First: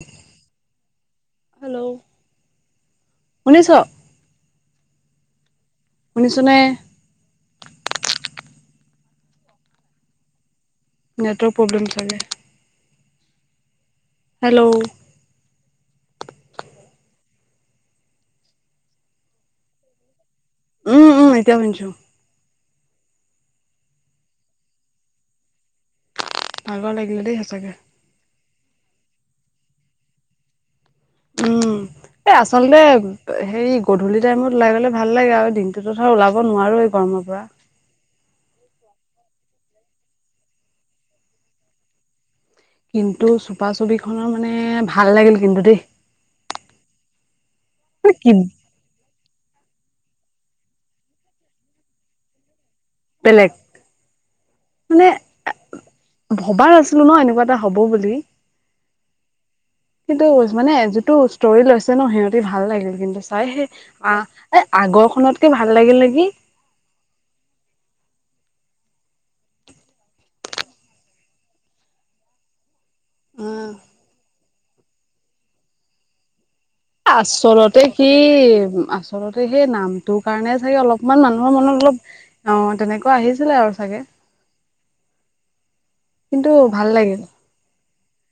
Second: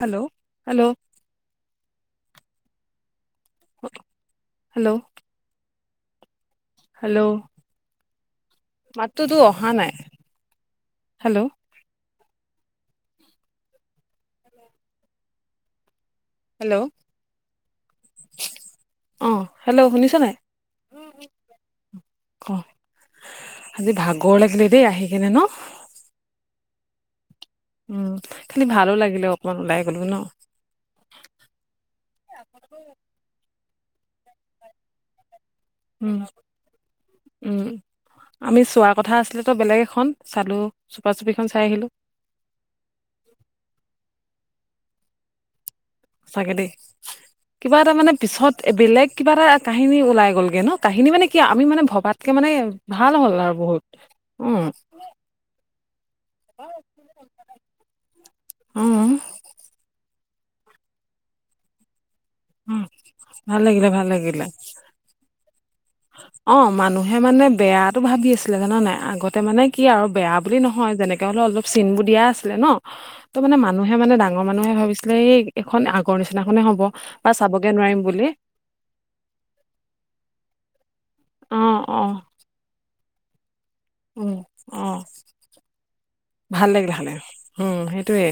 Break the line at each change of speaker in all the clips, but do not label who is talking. Hello hello.
Hello. [unintelligible]
Hello.
শুনিছনে?
Hello মাতটো ত অহা নাই। হেল্ল'
নেটৱৰ্ক প্ৰবলেম চাগে। হেল্ল'।
হেল্ল' অহ হেল্ল' শুনিছ নাই?
উ উ এতিয়া শুনচু।
অ আজি ভাগৰ লাগিলে দেই আহি কেনে ন?
ভাগৰ লাগিলে দেই সঁচাকে।
উম খালি ভালো লাগিলে অকমান ওলাই গলো ন?
উম এই আচলতে হেৰি গধূলি টাইমত ওলাই গলে ভাল লাগে আৰু দিন
উম, উম। আমি চোৱাৰ কথা আছিলটো বেলেগ এখন, চালো চুপা চুপিখন চাই আহিলো।
কিন্তু চুপা চুপিখনৰ মানে, ভাল লাগিল কিন্তু দেই।
চাগে দেই, কিবা এটা মানে পিছত বেলেগ কিবা এটা কাহিনী ওলাই গ'লগে ন। কাহিনী মানে কি আমি মানে ভবাতকে মানে ভাল হ'ল
বেলেগ
আৰু বহুত। উম।
মানে ভবা নাছিলো ন এনেকুৱা এটা হ'ব বুলি।
অ।
সেইটো মানে যিটো ষ্টৰি লৈছে ন সিহঁতি ভাল
উম
লাগিল কিন্তু চাই।
ভাল
সেই
লাগিলে ভাল
আ
লাগিলে
এ আগৰখনত ভাল লাগিল নেকি?
অ মানুহে মানে বেয়াটো ভাবি আছিলে জান নাই। আগতে মানে কি আৰু বেয়া বুলি নহয় যেনেকে নহলেও অলপ চিন বোৰ দিয়া আছিল ন। ত' মানে
উম
মানুহে মানে ডাঙৰ মানুহে ভাবিছিলে, এই এইখন আগৰ নিচিনাখনে হ'ব। বা চাবগে
আচলতে
নোৱাৰিম
সি
বুলি
আচলতে সেই নামটোৰ কাৰণে চাগে অলপ অকমান মানুহৰ মনত অলপ, অ তেনেকুৱা আহিছিলে আৰু চাগে।
উম, অ।
কিন্তু
ভাল লাগিলে খালি।
লাগিল
উম সেইটোয়ে।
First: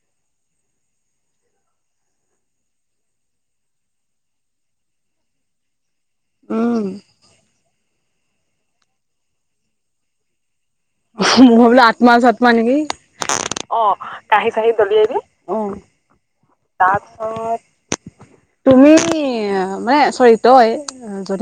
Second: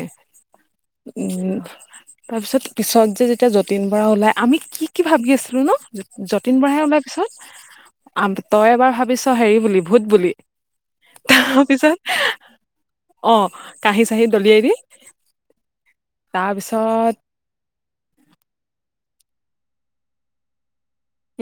তাৰপিছত পিছত যে যেতিয়া যতীন বৰা ওলাই, আমি কি কি ভাবি আছিলো ন? যতীন
উম
বৰাহে ওলাই পিছত। আম তই এবাৰ ভাবিছ হেৰি বুলি, ভূত বুলি।
মই বোলো
তাৰপিছত
আত্মা-চাত্মা নেকি, অ
কাঁহি চাহি
কাহি-চাহি
দি
দলিয়াই দিয়ে।
তাৰপিছত
তাৰপিছত তুমি মানে, চ'ৰি। তই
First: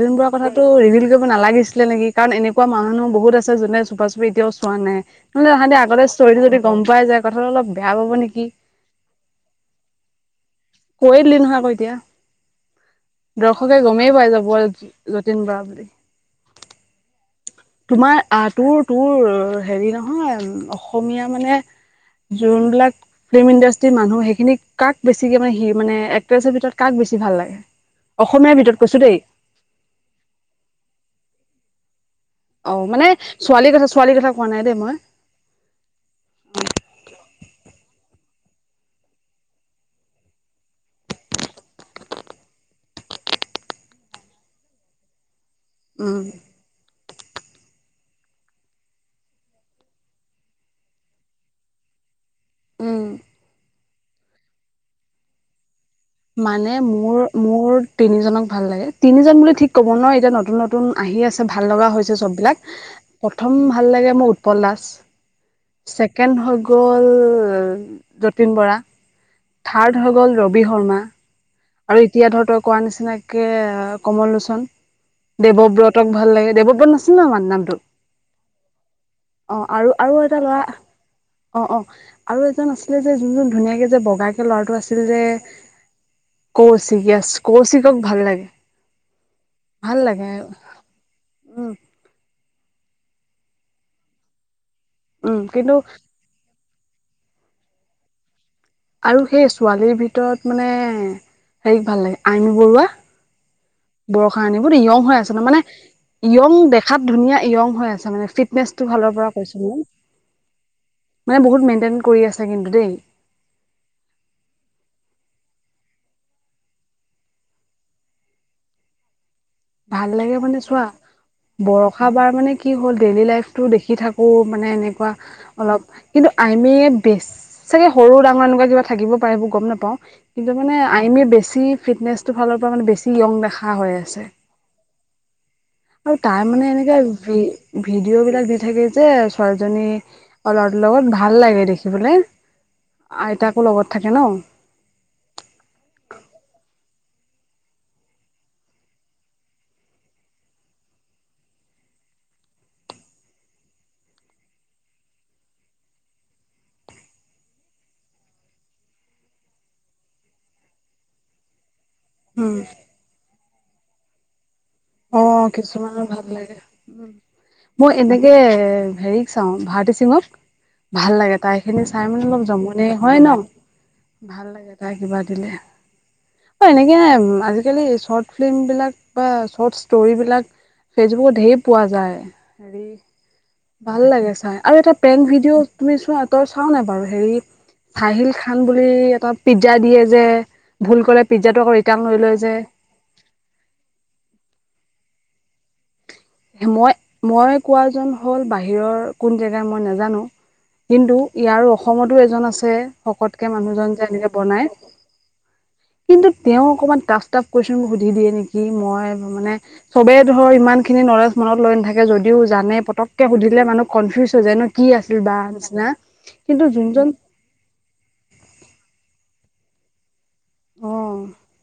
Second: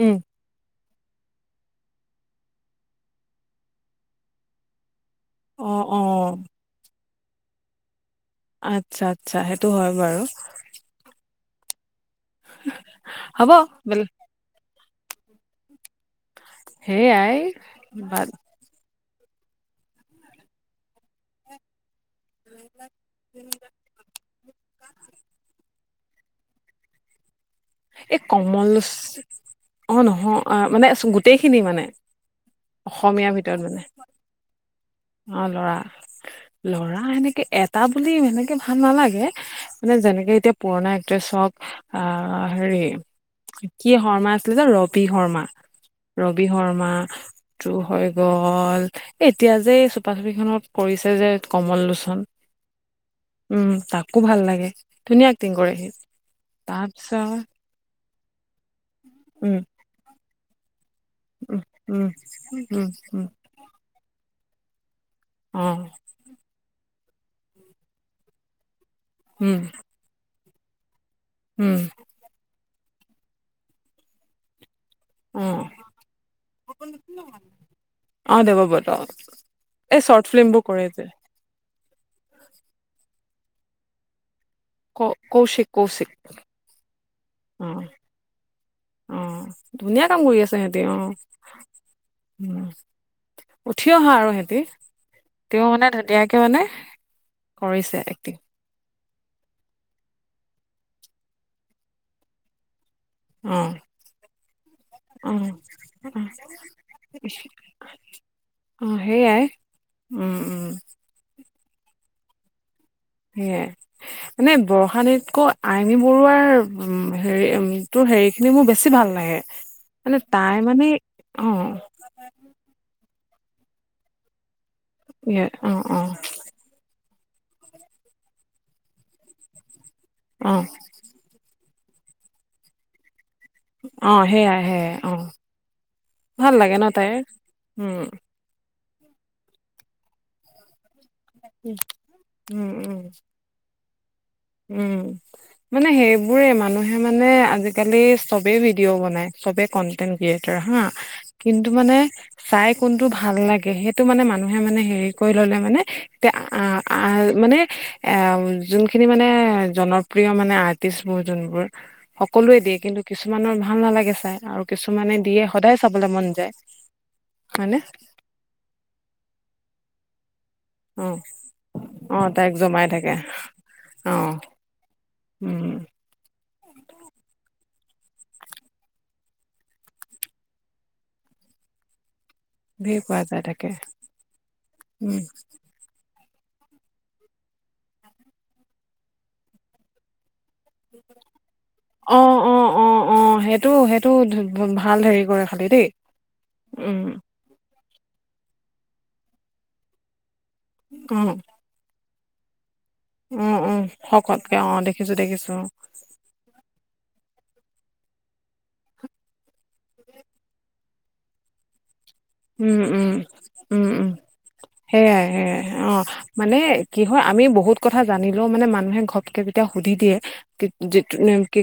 উম,
বৰাক কথাটো ৰিভিল কৰিব নালাগিছিলে নেকি? কাৰণ এনেকুৱা মানুহ বহুত আছে যোনে চুপা-চুপি এতিয়াও চোৱা নাই। [unintelligible] তাহাঁতি
অ',
আগতে
অ'।
ষ্টোৰীটো যদি গম পাই যায়, কথাটো অলপ বেয়া পাব নেকি?
আচ্ছা আচ্ছা সেইটো হয় বাৰু।
কৈ দিলি নহয় আকৌ এতিয়া।
হ'ব
দৰ্শকে
বেল
গমেই পাই যাব যতীন বৰা বুলি।
সেইয়াই
তোমাৰ আহ তোৰ তোৰ হেৰি নহয় অসমীয়া মানে জুন বিলাক ফিল্ম ইণ্ডাষ্ট্ৰীৰ মানুহ সেইখিনি কাক বেছিকে মানে, মানে এক্ট্ৰেছৰ ভিতৰত কাক বেছি ভাল লাগে?
এই
অসমীয়াৰ
কমল
ভিতৰত কৈছো দেই।
অ নহয়, অ মানে গোটেইখিনি মানে।
অ মানে,
অসমীয়াৰ ভিতৰত
ছোৱালীৰ
মানে
কথা, ছোৱালীৰ কথা কোৱা নাই দেই মই।
অ ল'ৰা, ল'ৰা সেনেকে এটা বুলি এনেকে ভাল নালাগে। মানে যেনেকে এতিয়া পুৰণা এক্ট্ৰেছ হওঁক, আ আ হেৰি কি শৰ্মা আছিলে যে? ৰবি শৰ্মা।
উম
ৰবি শৰ্মাটো হৈ গ'ল। এতিয়া যে এই চুপা চুপিখনত কৰিছে যে, কমল লোচন।
উম
উম তাকো ভাল লাগে। ধুনীয়া এক্টিং কৰে সি।
মানে
তাৰপিছত
মোৰ-মোৰ তিনিজনক ভাল লাগে। তিনিজন
উম
বুলি ঠিক ক'ব নোৱাৰোঁ। এতিয়া নতুন নতুন আহি আছে ভাল লগা
উম
হৈছে চব বিলাক।
উম উম উম
প্ৰথম ভাল লাগে মোৰ উৎপল দাস।
অ
ছেকেণ্ড হৈ গ'ল যতীন বৰা।
উম।
থাৰ্ড হৈ গ'ল ৰবি শৰ্মা।
উম।
আৰু এতিয়া ধৰ তই কোৱা নিচিনাকে কমল লোচন।
অ
দেৱব্ৰতক ভাল লাগে। দেৱব্ৰত নাছিল জানো তাৰ নামটো?
অ দেৱব্ৰত অ
অ আৰু
এই
আৰু
শৰ্ট
এটা
ফিল্ম
ল'ৰা
বোৰ কৰে যে।
অ' অ' আৰু এজন আছিলে যে, যোনজন ধুনীয়াকে যে বগাকে ল'ৰাটো আছিল
ক
যে
কৌশিক-কৌশিক।
কৌশিক ইয়েছ, কৌশিকক ভাল লাগে।
অ'
ভাল
ধুনীয়া কাম
লাগে
কৰি আছে সিহঁতে। উ'
উম
উঠি অহা আৰু সিহতি।
উম
তেওঁ
কিন্তু
মানে ধুনীয়াকে মানে কৰিছে এক্টিং।
আৰু সেই ছোৱালীৰ ভিতৰত মানে হেৰিক ভাল লাগে আইমি বৰুৱা।
অ'।
বৰষাৰাণী বহুত য়ং হৈ
অ
আছে ন' মানে
অ
য়ং দেখাত ধুনীয়া য়ং হৈ আছে মানে, ফিটনেচ টো ফালৰ পৰা
সেইয়াই
কৈছো মানে।
উম', উম'।
মানে বহুত মেইনটেইন কৰি আছে কিন্তু দেই।
সেয়াই। মানে বৰষাৰাণীতকৈ আইমী বৰুৱাৰ উ' হেৰি উম' তটো হেৰি সেই খিনি মোৰ বেছি ভাল লাগে।
ভাল লাগে মানে চোৱা,
অ
বৰ বৰষা বাৰ মানে কি হ'ল, ডেইলি লাইফটো দেখি থাকো। মানে এনেকুৱা
অ
অলপ
অ
কিন্তু আইমী বেছি সৰু ডাঙৰ এনেকুৱা কিবা থাকিব পাৰেিবোৰ গম নাপাও কিন্তু
অ
মানে আইমি বেছি ফিটনেচটো ফালৰ পৰা মানে বেছি য়ং দেখা হৈ আছে
অ' সেইয়াই-সেয়াই অ'।
আৰু তাই
ভাল
মানে,
লাগে ন তাইৰ
এনেকৈ
উম,
ভিডিঅ' বিলাক দি থাকে যে ছোৱালীজনী আৰু লৰাটো লগত ভাল লাগে দেখিবলে।
উম, উম।
আইতাক কো লগত থাকে ন'।
উম'। মানে সেইবোৰে মানুহে মানে আজিকালি চবে ভিডিঅ' বনাই, চবে কনটেনট ক্ৰিয়েটাৰ হা' কিন্তু মানে চাই কোনটো ভাল লাগে সেইটো মানে, মানুহে মানে হেৰি কৰি ললে মানে মানে এ যোনখিনি মানে জনপ্ৰি়কৰণৰ মানে অৰ্টিছবোৰ যোনবোৰ
উম
সকলোৱে দিয়ে কিন্তু কিছুমানৰ ভাল নালাগে চাই আৰু কিছুমানে
অ
দিয়ে সদায়
কিছুমানৰ
চাবলে
ভাল
মন যায়।
লাগে উম
হয়নে?
মই এনেকে হেৰিক চাওঁ ভাৰতী সিঙক। ভাল
অ',
লাগে তাই খিনি চাই মানে
অ',
অলপ
তাইক জমাই
জমনি
থাকে
হয় ন'
অ',
ভাল লাগে। কিবা দিলে।
উম।
অ' এনেকে না আজিকালি চৰ্ট ফিল্ম বিলাক বা শৰ্ট ষ্টোৰী বিলাক ফেচবুকত ঢেৰ পোৱা যায়। হেৰি,
ধেৰ পোৱা যায় তাকে
ভাল লাগে চাই আৰু এটা
উম।
প্ৰেংক ভিডিঅ তুমি চোৱা তই চাও নে বাৰু হেৰি চাহিল খান বুলি এটা পিজ্জা দিয়ে যে, ভুল কৰে পিজ্জাটো আকৌ ৰিটাৰ্ণ লৈ লয়
অ',
যে।
অ', অ', অ' সেইটো সেই টো ভাল হেৰি কৰে খালি দেই। উম,
মই-মই কোৱাজন হ'ল বাহিৰৰ কোন জেগাৰ মই নাজানো। কিন্তু
অ',
ইয়াৰ অসমতো এজন আছে। শকতকে
অ', অ',
মানুহজন যে, এনেকে
শকতকে
বনায়।
অ', দেখিছোঁ দেখিছোঁ অ',
কিন্তু তেওঁ অকণমান টফ-টাফ কোৱেইছন সুধি দিয়ে নেকি, মই মানে চবে ধৰ ইমান খিনি নলেজ মনত লৈ নাথাকে যদিও জানে
উম, উম।
পতককে সুধিলে
উম,
মানুহ
উম,
কনফিউজ হৈ যায় ন' কি আছিল
সেয়াই
বা
সেয়াই
নিচিনা
অ'। মানে
কিন্তু
কি
যোনজন
হয় আমি বহুত কথা জানিলেও মানে মানুহে ঘপ কে যেতিয়া সুধি দিয়ে
অ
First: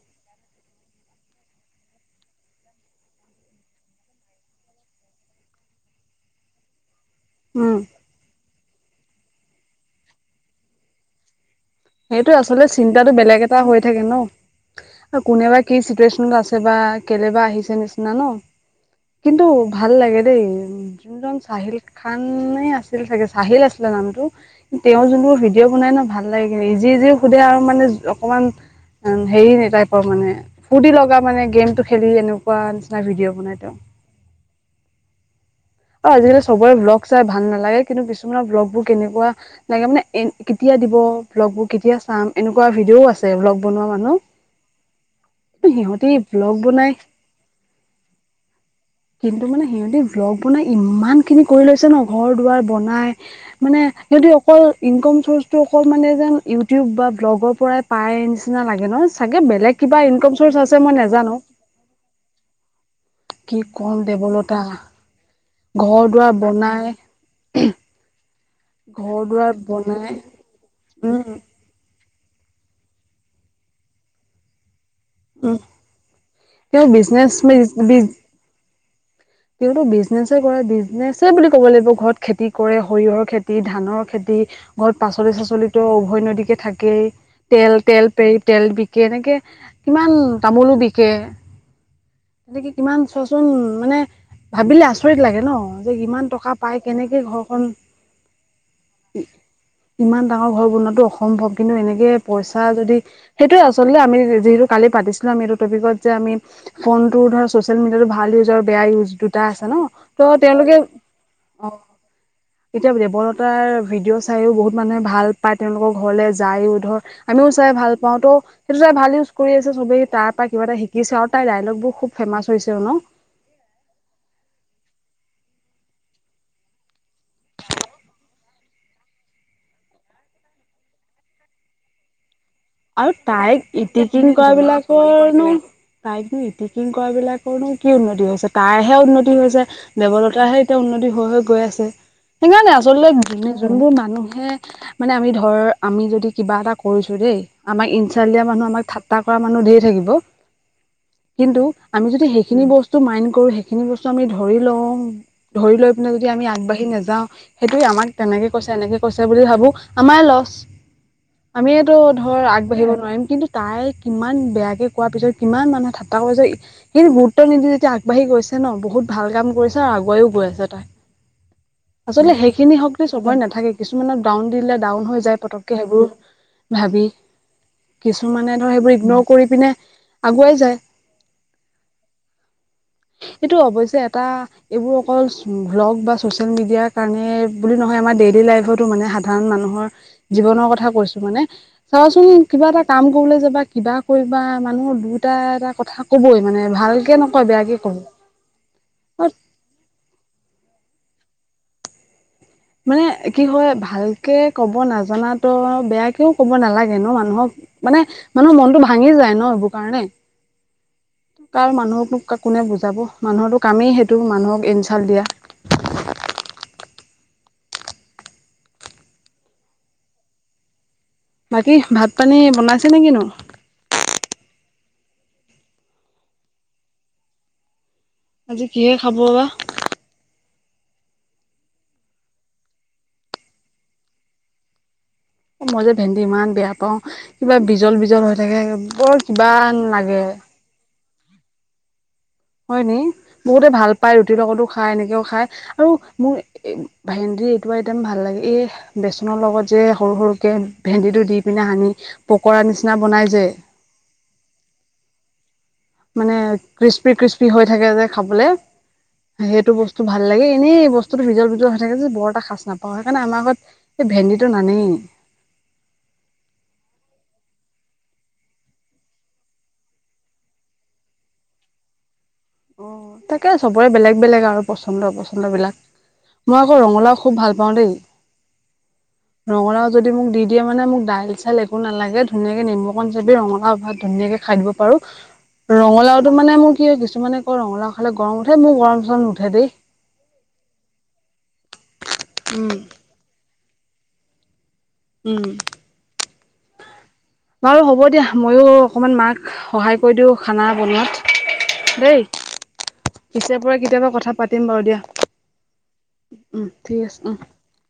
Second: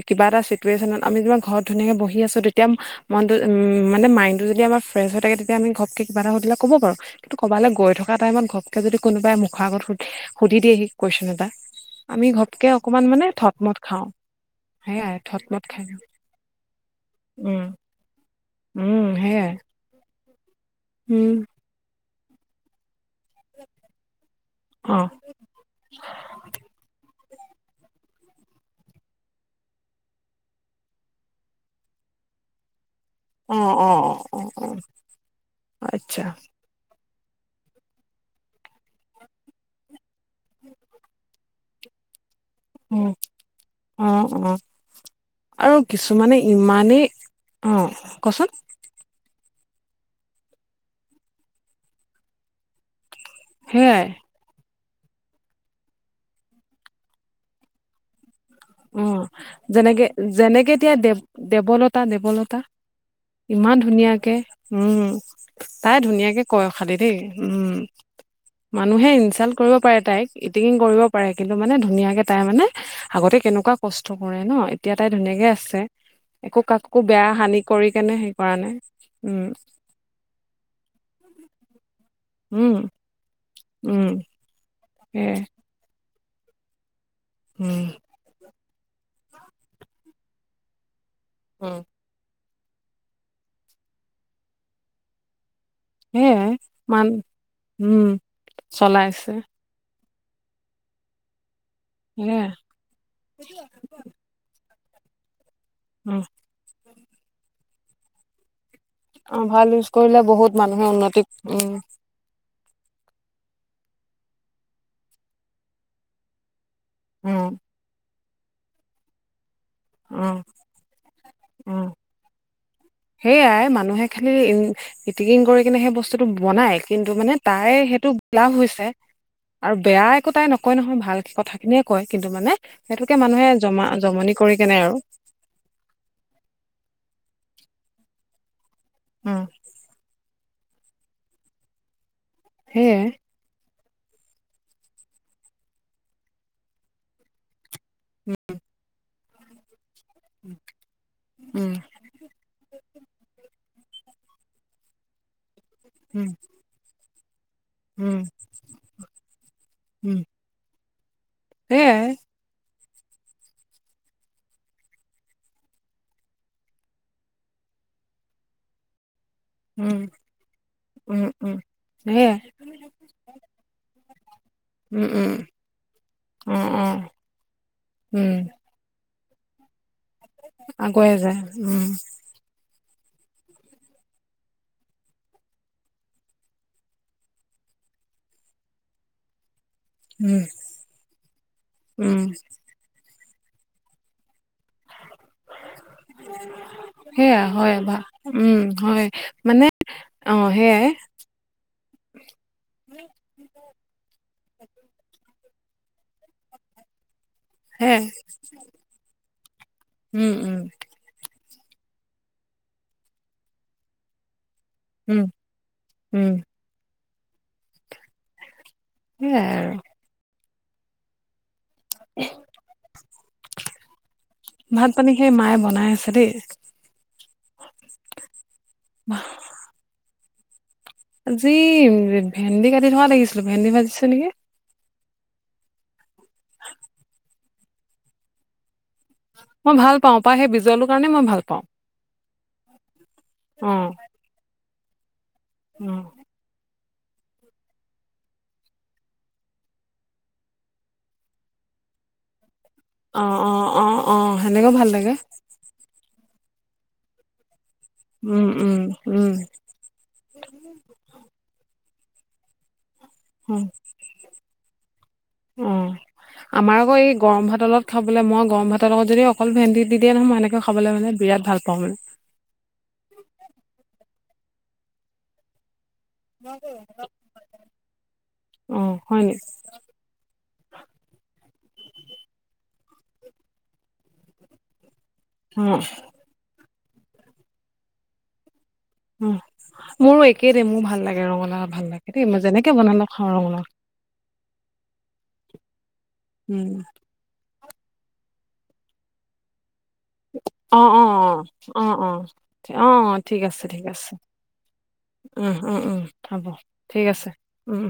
কিবা এটা চিটুৱেশ্যনত আমি তোমাৰ ঘৰত ধুনীয়াকে বহি আছো তেতিয়া মন টো উম মানে মাইণ্ডতটো যদি আমাৰ ফ্ৰেছ হৈ থাকে আমি ঘপক কিবা এটাুধিলে কব পাৰো কিন্তু ক'বাল
উম
গৈ থকা কা টাইমত ঘপ্‌কে যদি কোনোবাই মুখৰ আগত সু-সুধি দিয়হি কুৱেশ্বন এটা আমি
সেইটো আচলতে
ঘপকে অকমান
চিন্তাটো
মানে
বেলেগ
থট
এটা
মত
হৈ থাকে
খাওঁ
ন?
সেয়াই থট
কোনেবা
মত
কি
খাই দিওঁ
চিটুৱেশ্বনত আছ বা কেলে বা
উম
আহিছে নিচিনা ন?
উম
কিন্তু
সেয়াই
ভাল লাগে দেই৷ উ যোনজন
উম
চাহিল খান এ আছিল চাগে চাহিল আছিলে নামটো৷
অ
তেওঁৰ যোনবোৰ ভিড ভিডিঅ' বনাই ন ভাল লাগে কিন্তু ইজি ইজি সুধে আৰু মানে অকমান হেৰি টাইপৰ মানে, ফুৰ্টি লগা মানে গেমটো খেলি এনেকুৱা নিচিনা ভিডিঅ'
অ',
বনাই তেওঁ
অ', অ', অ', অ', অ।
অ আজিকালি চবৰে ব্লগ চাই ভাল নালাগে কিন্তু কিছুমানৰ ব্লগ বোৰ কেনেকুৱা লাগে মানে এ কেতিয়া দিব? ব্লগবোৰ কেতিয়া চাম? এনেকুৱা
উম
ভিডিঅ'ও আছে ব্লগ বনোৱা
অ
মানুহ৷
অ
কিন্তু
আৰু
সিহঁতি
কিছুমানে
ব্লগ বনাই
ইমানেই, অ, কচোন?
কিন্তু মানে সিহঁতি ব্লগ বনাই ইম্মান খিনি কৰি লৈছে ন ঘৰ দুৱাৰ বনাই মানে
সেয়াই
সিহঁতি অকল ইনকম চোৰ্চটো অকল মানে যেন ইউটিউব বা ব্লগৰ পৰাই পায় নিচিনা লাগে
অ
ন'? চাগে বেলেগ কিবা
যেনেকে
ইনকম চোৰ্চ আছে মই নেজানো৷
তা, দেৱলতা
কি
ইমান
কম
ধুনীয়াকে
দেৱলতা
উম তাই
ঘৰ দুৱাৰ
ধুনীয়াকে কয়
বনাই
খালি দেই, উম্‌ মানুহে
ঘৰ দুৱাৰ
ইনচাল্ট কৰিব পাৰে
বনাই
তাইক, ইতিকিং কৰিব পাৰে
উম
কিন্তু মানে ধুনীয়াকে তাই মানে, আগতে কেনেকুৱা কষ্ট কৰে ন'। এতিয়া তাই ধুনীয়াকে
উম
আছে, একো
তেওঁ
কাকো বেয়া হানি কৰি
বিজনেচ
কেনে হেই কৰা নাই, উম।
বিজনেজ হে কৰে, বিজনেছ বুলি ক'ব লাগিব ঘৰত খেতি
উম,
কৰে৷ সৰিয়ঁহৰ খেতি, ধানৰ
উম,
খেতি, ঘৰত পাচলি
সেয়াই
চাচলি উভয় নদীকে থাকেই৷ তেল
উম,
তেল পেৰি তেল বি বিকে৷ এনেকে কিমান, তামোলো বিকে
উম।
তেনেকে কিমান, চোৱাচোন, মানে ভাবিলে আচৰিত লাগে ন'? যে, কিমান
সেয়াই
টকা পায়
মান
কেনেকে ঘৰখন
উম, চলাইছে
ইমান ডাঙৰ ঘৰ বনোৱাটো অসম্ভৱ, কিন্তু এনেকে
সেয়াই
পইচা যদি, সেইটোয়ে আচলতে আমি যিহতু কালি পাতিছিলো আমি এইটো টপিকত যে
উম,
আমি ফোনটো ধৰা ছ'চিয়েল মিডিয়াটো ভাল ইউজ আৰু বেয়া ইউজ দুটা
অ', ভাল
আছে ন'?
ইউজ কৰিলে বহুত
ত'তেওঁলোকে,
মানুহে উন্নতি উম,
অ'। তেতিয়া দেৱলতাৰ ভিডিঅ' চায়ও বহুত মানুহে ভাল পায় তেওঁলোকৰ ঘৰলে যায়ো ধৰ আমিও
উম,
চাই ভাল পাওঁ ত' সেইটো চাই ভাল ইউজ কৰি আছে চবেই৷তাইৰ
উম,
পৰা কিবা এটা শিকিছে আৰু তাইৰ
উম,
ডাইলগবোৰ খুব ফেমাছ হৈছেও ন'?
সেইয়াই মানুহে খালি উ ইতিকিং কৰি কিনে সেই বস্তুটো বনাই কিন্তু মানে তাই সেইটো লাভ হৈছে৷ আৰু বেয়া একো তাই নকয় নহয়, ভাল কথাখিনিয়ে কয় কিন্তু মানে
আৰু
সেইটোকে মানুহে
তাইক
জমা
ইতিকিং
জমনি
কৰা
কৰি কেনে আৰু
বিলাকৰ নো তাইকনো ইতিকিং কৰা বিলাকৰনো কি উন্নতি হৈছে? তাইৰহে উন্নতি
উম,
হৈছে৷ দেৱলতাহে এতিয়া উন্নতি হৈ হৈ গৈ আছে৷ সেইকাৰণে
সেয়াই
আচলতে যোনবোৰ মানুহে, মানে আমি ধৰ, আমি যদি কিবা এটা কৰিছো দেই আমাক ইনচাল্ট দিয়া মানুহ আমাক ঠাট্টা কৰা মানুহ ধেৰ থাকিব৷কিন্তু
উম,
আমি যদি সেইখিনি বস্তু মাইন কৰো, সেইখিনি বস্তু আমি ধৰি লওঁ ধৰি লৈ পিনে যদি
উম,
আমি আগবাঢ়ি নাযাওঁ সেইটোৱে আমাক
উম,
তেনেকে কৈছে এনেকে কৈছে বুলি ভাবো
উম,
আমাৰে লছ, আমিয়েটো
সেয়াই
আগবাঢ়িব নোৱাৰিম, কিন্তু তাই কিমান বেয়াকে কোৱাৰ পিছতো কিমান মানুহে ঠাট্টা কৰা পিছত সেইখিনি গুৰুত্ব নিদি যেতিয়া আগবাঢ়ি গৈছে ন' বহুত ভাল কাম কৰিছে
উম,
আগুৱাইও গৈ আছে তাই৷
উম, উম, সেয়াই
আচলতে সেইখিনি শ চবৰে নাথাকে৷কিছুমানক ডাউন দিলে
উম,
ডাউন হৈ
উম,
যায় পতককে সেইবোৰ
অ',
ভাবি
অ', উম,
কিছুমানে ধৰ সেইবোৰ ইগনোৰ কৰি পিনে আগুৱাই যায়৷
আগুৱাই যায়, উম।
সেইটো অৱশ্যে এটা এইবোৰ অকল চ ভ্লগ বা ছ'চিয়েল মিডিয়াৰ কাৰণে, বুলি নহয়। আমাৰ ডেইলী লাইফতো মানে সাধাৰণ মানুহৰ
উম,
জীৱনৰ কথা কৈছো মানে।
উম,
চাবাচোন, কিবা এটা কাম কৰিবলৈ যাবা, কিবা কৰিবা, মানুহৰ দুটা এটা কথা ক'বই মানে। ভালকে
সেয়া
নকয়।
হয়
বেয়াকেই
ভা উম, হয়। মানে, অ' সেইয়াই।
মানে, কি হয়, ভালকে ক'ব নাজানাতো, বেয়াকেও ক'ব নালাগে ন' মানুহক মানে,
সেয়াই
মানুহৰ মনটো ভাঙি যায় ন' এইবোৰ কাৰণে।
উম, উম,
কাৰ মানুহকনো কোনে বুজাব? মানুহৰটো কামেই সেইটো মানুহক ইণ
উম, উম। সেয়াই আৰু।
বাকী, ভাত-পানী বনাইছে নে কিনো?
ভাত-পানী সেই মায়ে বনাই আছে দেই।
আজি কিহে খাব বা?
আজি ভেন্দি কাটি থকা দেখিছিলো। ভেন্দি ভাজিছে নেকি?
মই যে ভেন্দি ইমান বেয়া পাওঁ, কিবা বিজল বিজল হৈ থাকে বৰ কিবা
মই ভাল পাওঁ
লাগে
পায়, সেই বিজলটোৰ কাৰণেই মই ভাল পাওঁ।
হয় নি? বহুতে
অ',
ভাল পায়, ৰুটিৰ লগতো খাই, এনেকেও খাই, আৰু
অ',
মোৰ এ ভেন্দিৰ এইটো আইটেম ভাল লাগে। এই বেচনৰ লগত যে সৰু সৰুকে ভেন্দিটো দি পিনে সানি, পকৰা নিচিনা বনাই
অ',
যে।
অ', অ', অ' সেনেকেও ভাল লাগে।
মানে ক্ৰিস্পি ক্রিস্পি হৈ থাকে যে খাবলে,
উম, উম, উম,
সেইটো বস্তু টো ভাল লাগে, এনেই বস্তুটো বিজল বিজল হৈ থাকে যে বৰ এটা খাচ নাপ অ', সেইকাৰণে আমাৰ ঘৰত এই ভেন্দিটো নানেই।
উম। আমাৰ আকৌ এই গৰম ভাতৰ লগত খাবলৈ, মই গৰম ভাতৰ লগত যদি অকল ভেন্দি দি দিয়ে নহয়, মই এনেকেও খাবলৈ মানে বিৰাট ভাল পাওঁ।
অ' তাকে চবৰে বেলেগ বেলেগ আৰু পচন্দ পচন্দ বিলাক। মই আকৌ ৰঙালাউ খুব ভাল পাওঁ দেই।
অ হয় নি
ৰঙালাউ যদি মোক দি দিয়ে মানে মোক ডাইল -চাইল একো নালাগে, ধুনীয়াকে নেমুকণ চেপি ৰঙালাউ ভাত ধুনীয়াকৈ খাই দিব পাৰোঁ।
অ
ৰঙালাউ টো মানে মোৰ কি হয়, কিছুমানে কয় ৰঙালাউ খালে গৰম উঠে, মোৰ গৰম-চৰম
অ
নুঠে দেই।
মোৰো একেই দেই, মোৰ ভাল লাগে ৰঙালাউ ভাল লাগে দেই। মই যেনেকে
উম
বনালো খাওঁ ৰঙালাউ।
উম,
উম
বাৰু হ'ব দিয়া। মইও অকমান মাক সহায় কৰি দিওঁ খানা
অ অ অ
বনোৱাত।
অ
দেই,
অ অ ঠিক
পিছে
আছে
পৰে
ঠিক আছে
কেতিয়াবা কথা পাতিম বাৰু দিয়া।
উম উম উম, হ'ব ঠিক আছে। উম,